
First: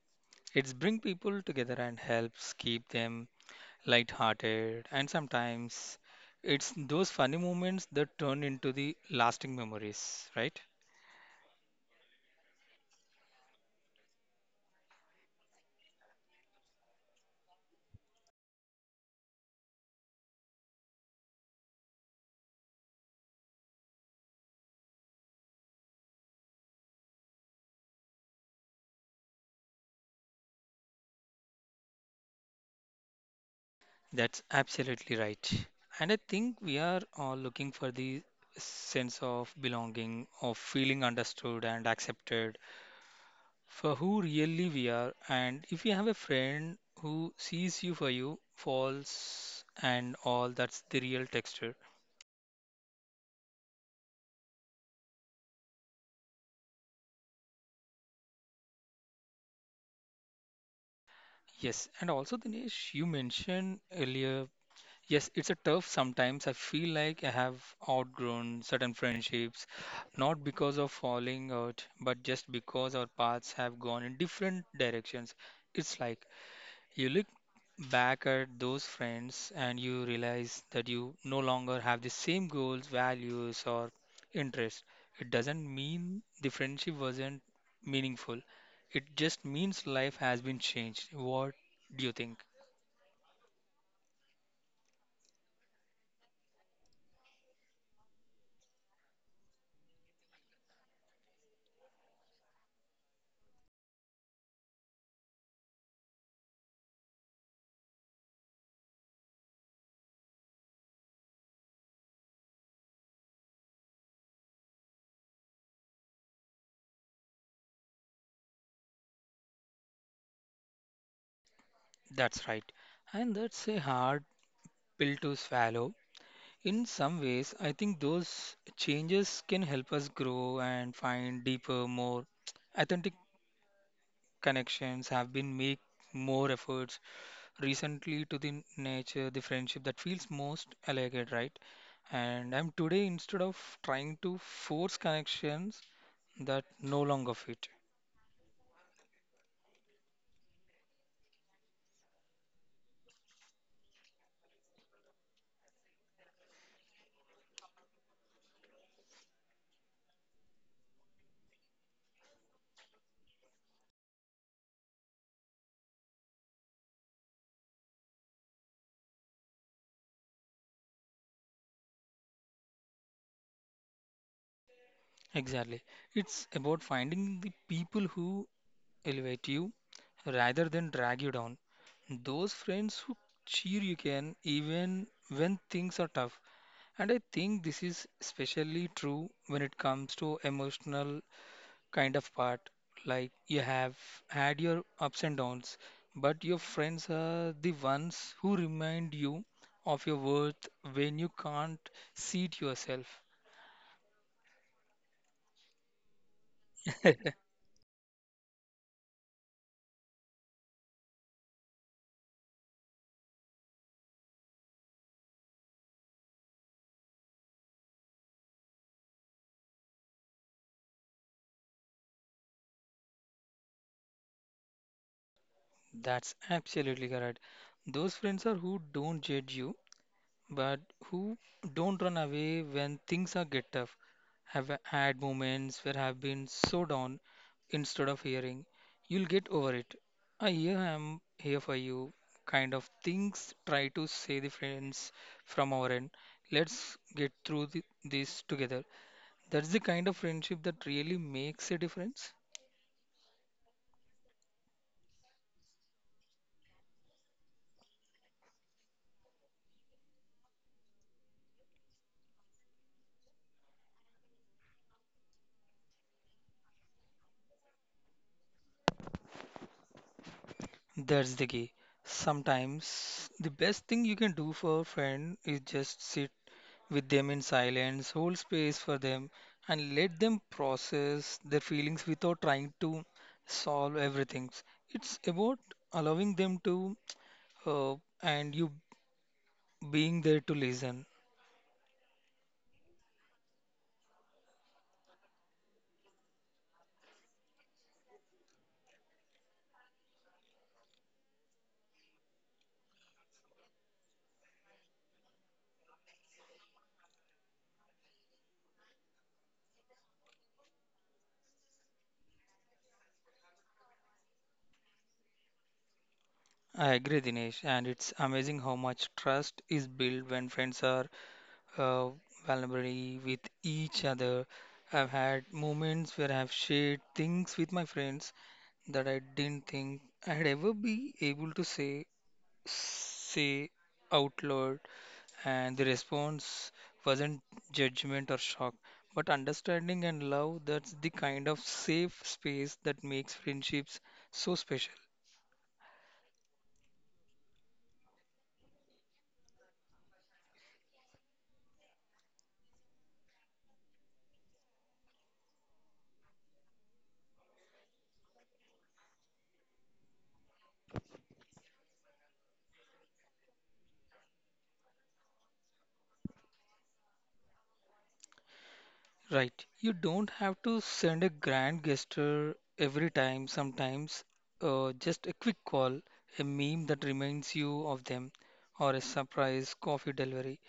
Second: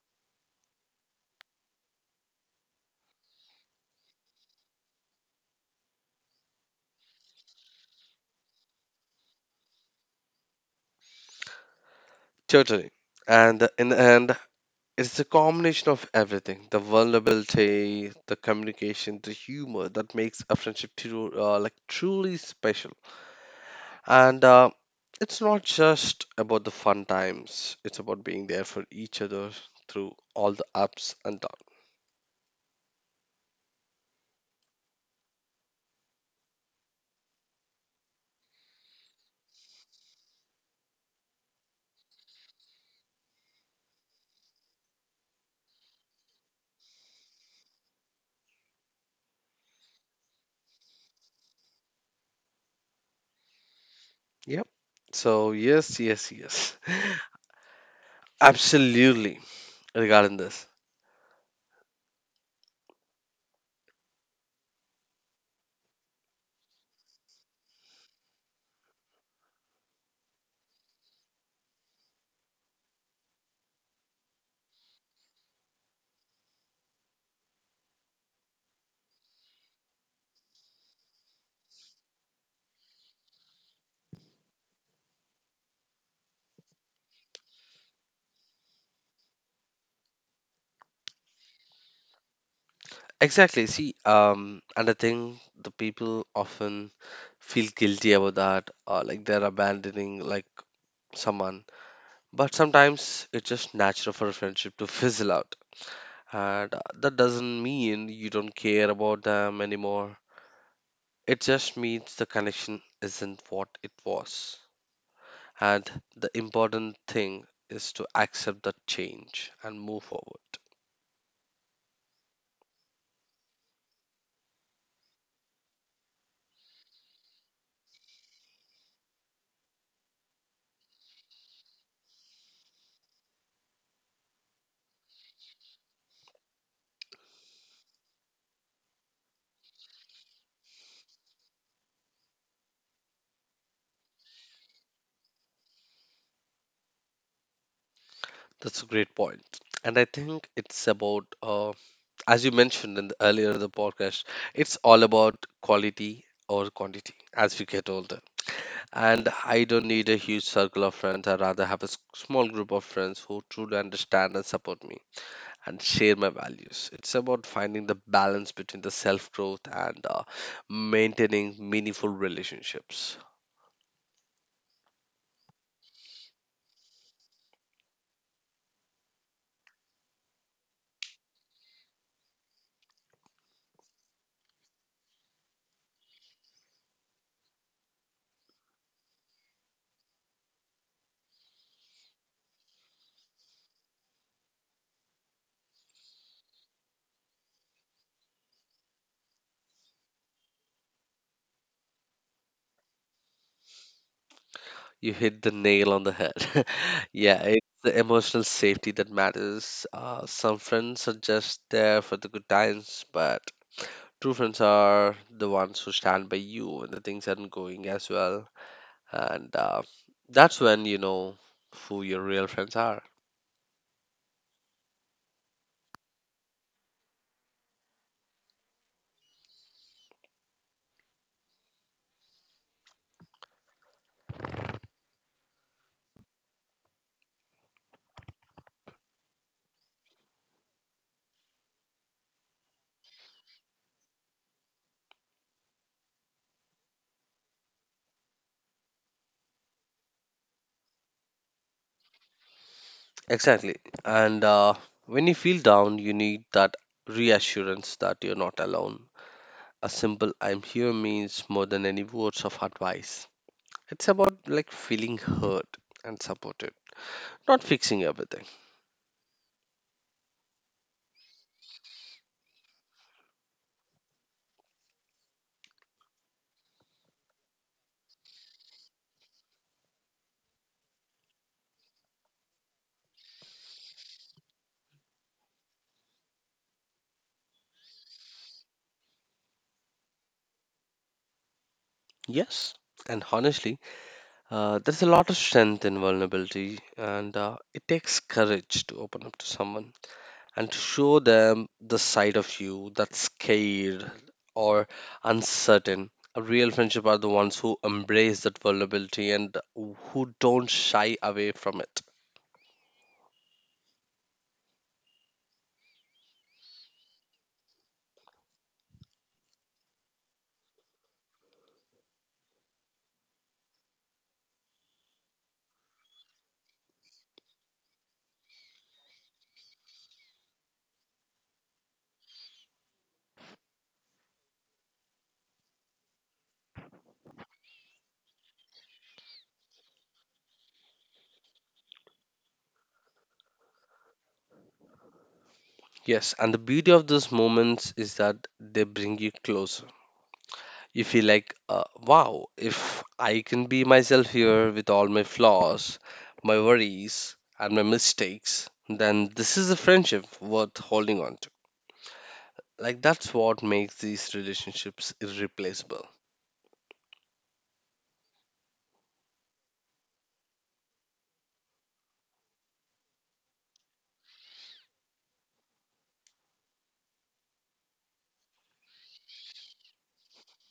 S2: It's bring people together and helps keep them light-hearted. And sometimes it's those funny moments that turn into the lasting memories, right?
S1: Totally. And in the end, it's a combination of everything the vulnerability, the communication, the humor that makes a friendship tru- uh, like truly special. And uh, It's not just about the fun times, it's about being there for each other through all the ups and downs.
S2: That's absolutely right. And I think we are all looking for the sense of belonging, of feeling understood and accepted for who really we are, and if you have a friend who sees you for you false and all, that's the real texture.
S1: Yep. So yes, yes, yes. Absolutely regarding this.
S2: Yes, and also, Dinesh, you mentioned earlier, yes, it's a tough sometimes. I feel like I have outgrown certain friendships, not because of falling out, but just because our paths have gone in different directions. It's like you look back at those friends and you realize that you no longer have the same goals, values, or interests. It doesn't mean the friendship wasn't meaningful. It just means life has been changed. What do you think?
S1: Exactly. See, um, and I think the people often feel guilty about that, or like they're abandoning like someone. But sometimes it's just natural for a friendship to fizzle out, and uh, that doesn't mean you don't care about them anymore. It just means the connection isn't what it was, and the important thing is to accept that change and move forward.
S2: That's right. And that's a hard pill to swallow. In some ways, I think those changes can help us grow and find deeper, more authentic connections, have been make more efforts recently to the nature, the friendship that feels most elegant, right? And I'm today instead of trying to force connections that no longer fit.
S1: That's a great point. And I think it's about, uh, as you mentioned in the, earlier in the podcast, it's all about quality or quantity as we get older. And I don't need a huge circle of friends. I rather have a s- small group of friends who truly understand and support me and share my values. It's about finding the balance between the self growth and uh, maintaining meaningful relationships.
S2: Exactly. It's about finding the people who elevate you rather than drag you down. Those friends who cheer you can even when things are tough. And I think this is especially true when it comes to emotional kind of part. Like you have had your ups and downs, but your friends are the ones who remind you of your worth when you can't see it yourself.
S1: You hit the nail on the head. Yeah, it's the emotional safety that matters. Uh, some friends are just there for the good times, but true friends are the ones who stand by you when the things aren't going as well. And uh, That's when you know who your real friends are.
S2: That's absolutely correct. Those friends are who don't judge you but who don't run away when things are get tough. Have had moments where I've been so down instead of hearing, you'll get over it. I here am here for you kind of things try to say the friends from our end. Let's get through the, this together. That's the kind of friendship that really makes a difference.
S1: Exactly. And uh, When you feel down, you need that reassurance that you're not alone. A simple I'm here means more than any words of advice. It's about like feeling heard and supported, not fixing everything.
S2: That's the key. Sometimes the best thing you can do for a friend is just sit with them in silence, hold space for them, and let them process their feelings without trying to solve everything. It's about allowing them to, uh, and you being there to listen.
S1: Yes, and honestly, uh, there's a lot of strength in vulnerability, and uh, it takes courage to open up to someone and to show them the side of you that's scared or uncertain. A real friendship are the ones who embrace that vulnerability and who don't shy away from it.
S2: I agree, Dinesh, and it's amazing how much trust is built when friends are uh, vulnerable with each other. I've had moments where I've shared things with my friends that I didn't think I'd ever be able to say say out loud, and the response wasn't judgment or shock, but understanding and love. That's the kind of safe space that makes friendships so special,
S1: Yes, and the beauty of those moments is that they bring you closer. You feel like, uh, wow, if I can be myself here with all my flaws, my worries, and my mistakes, then this is a friendship worth holding on to. Like, that's what makes these relationships irreplaceable.
S2: right? You don't have to send a grand gesture every time, sometimes uh, just a quick call, a meme that reminds you of them, or a surprise coffee delivery.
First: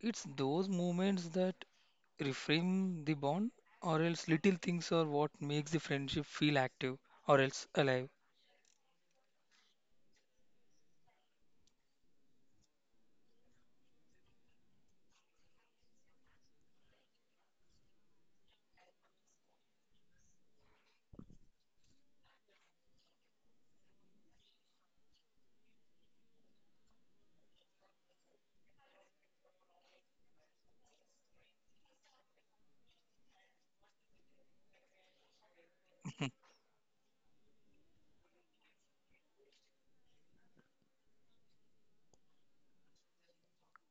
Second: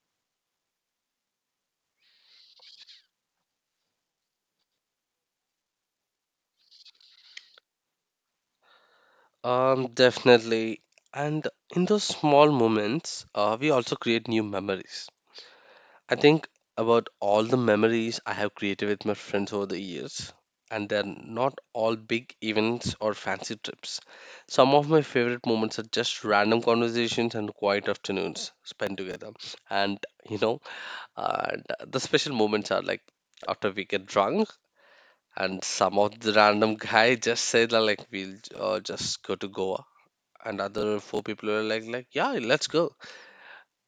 S2: It's those moments that reframe the bond, or else little things are what makes the friendship feel active or else alive.
S1: Um, definitely. And in those small moments, uh, we also create new memories. I think about all the memories I have created with my friends over the years, and they're not all big events or fancy trips. Some of my favorite moments are just random conversations and quiet afternoons spent together. And you know, and the special moments are like after we get drunk, and some of the random guy just said that like we'll uh, just go to Goa, and other four people are like like yeah, let's go.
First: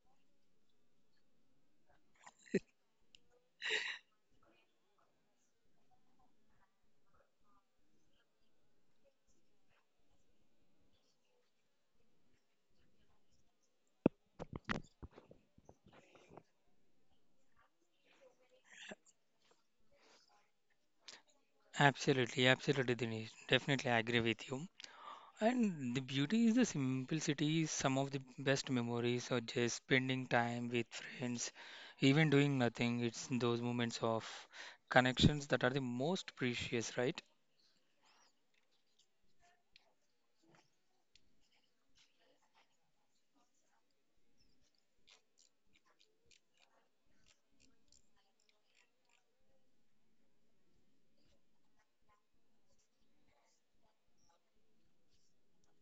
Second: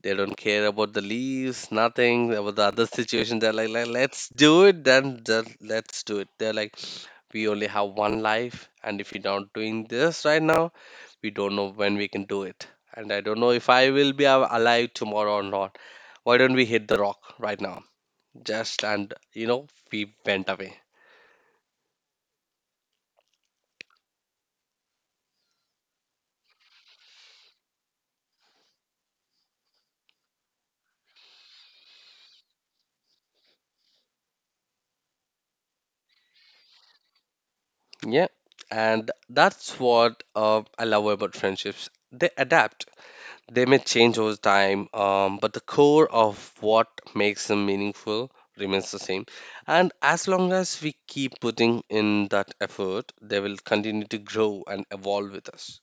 S1: They don't care about the leaves, nothing about the other situation. They're like, like let's do it, then, then let's do it. They're like, we only have one life, and if we're not doing this right now, we don't know when we can do it. And I don't know if I will be al- alive tomorrow or not. Why don't we hit the rock right now? Just and you know, we went away.
S2: Absolutely, absolutely, Dinesh. Definitely, I agree with you. And the beauty is the simplicity. Some of the best memories are just spending time with friends, even doing nothing. It's those moments of connections that are the most precious, right?
S1: Yeah, and that's what uh, I love about friendships. They adapt. They may change over time, um, but the core of what makes them meaningful remains the same. And as long as we keep putting in that effort, they will continue to grow and evolve with us.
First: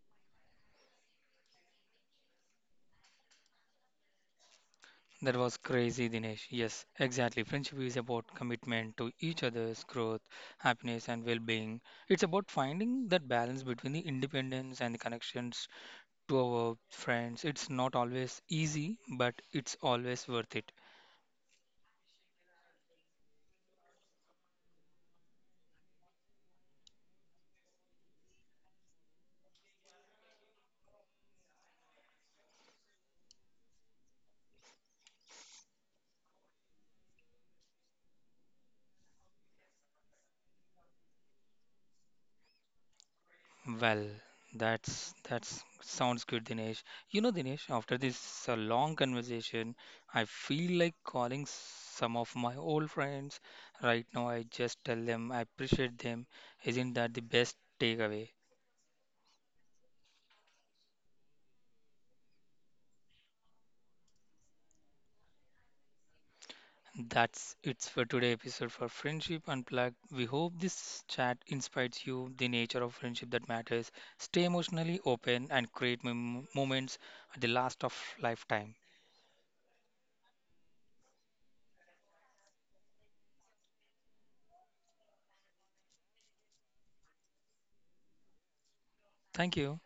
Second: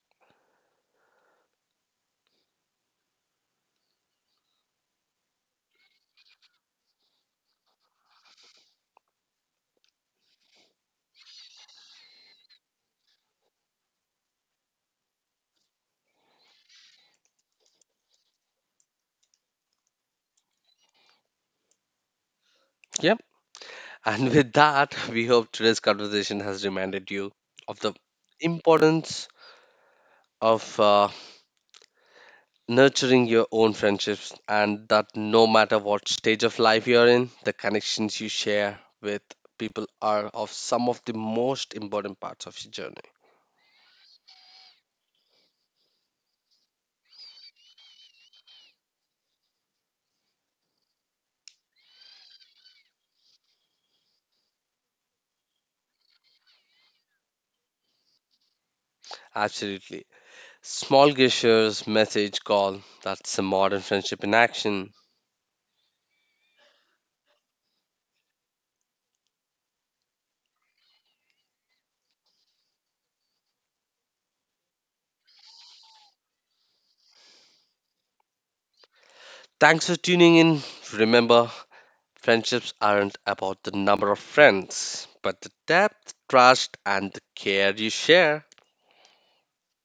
S2: That was crazy, Dinesh. Yes, exactly. Friendship is about commitment to each other's growth, happiness, and well being. It's about finding that balance between the independence and the connections to our friends. It's not always easy, but it's always worth it.
S1: Yeah. And with that, we hope today's conversation has reminded you of the importance of uh, nurturing your own friendships and that no matter what stage of life you're in, the connections you share with people are of some of the most important parts of your journey.
S2: Well, that's that's sounds good, Dinesh. You know, Dinesh, after this uh, long conversation, I feel like calling some of my old friends. Right now, I just tell them I appreciate them. Isn't that the best takeaway?
S1: Absolutely. Small gestures, message, call. That's the modern friendship in action.
S2: That's it for today episode for Friendship Unplugged. We hope this chat inspires you, the nature of friendship that matters. Stay emotionally open and create mem moments at the last of lifetime.
S1: Thanks for tuning in. Remember, friendships aren't about the number of friends, but the depth, trust, and the care you share.
S2: Thank you.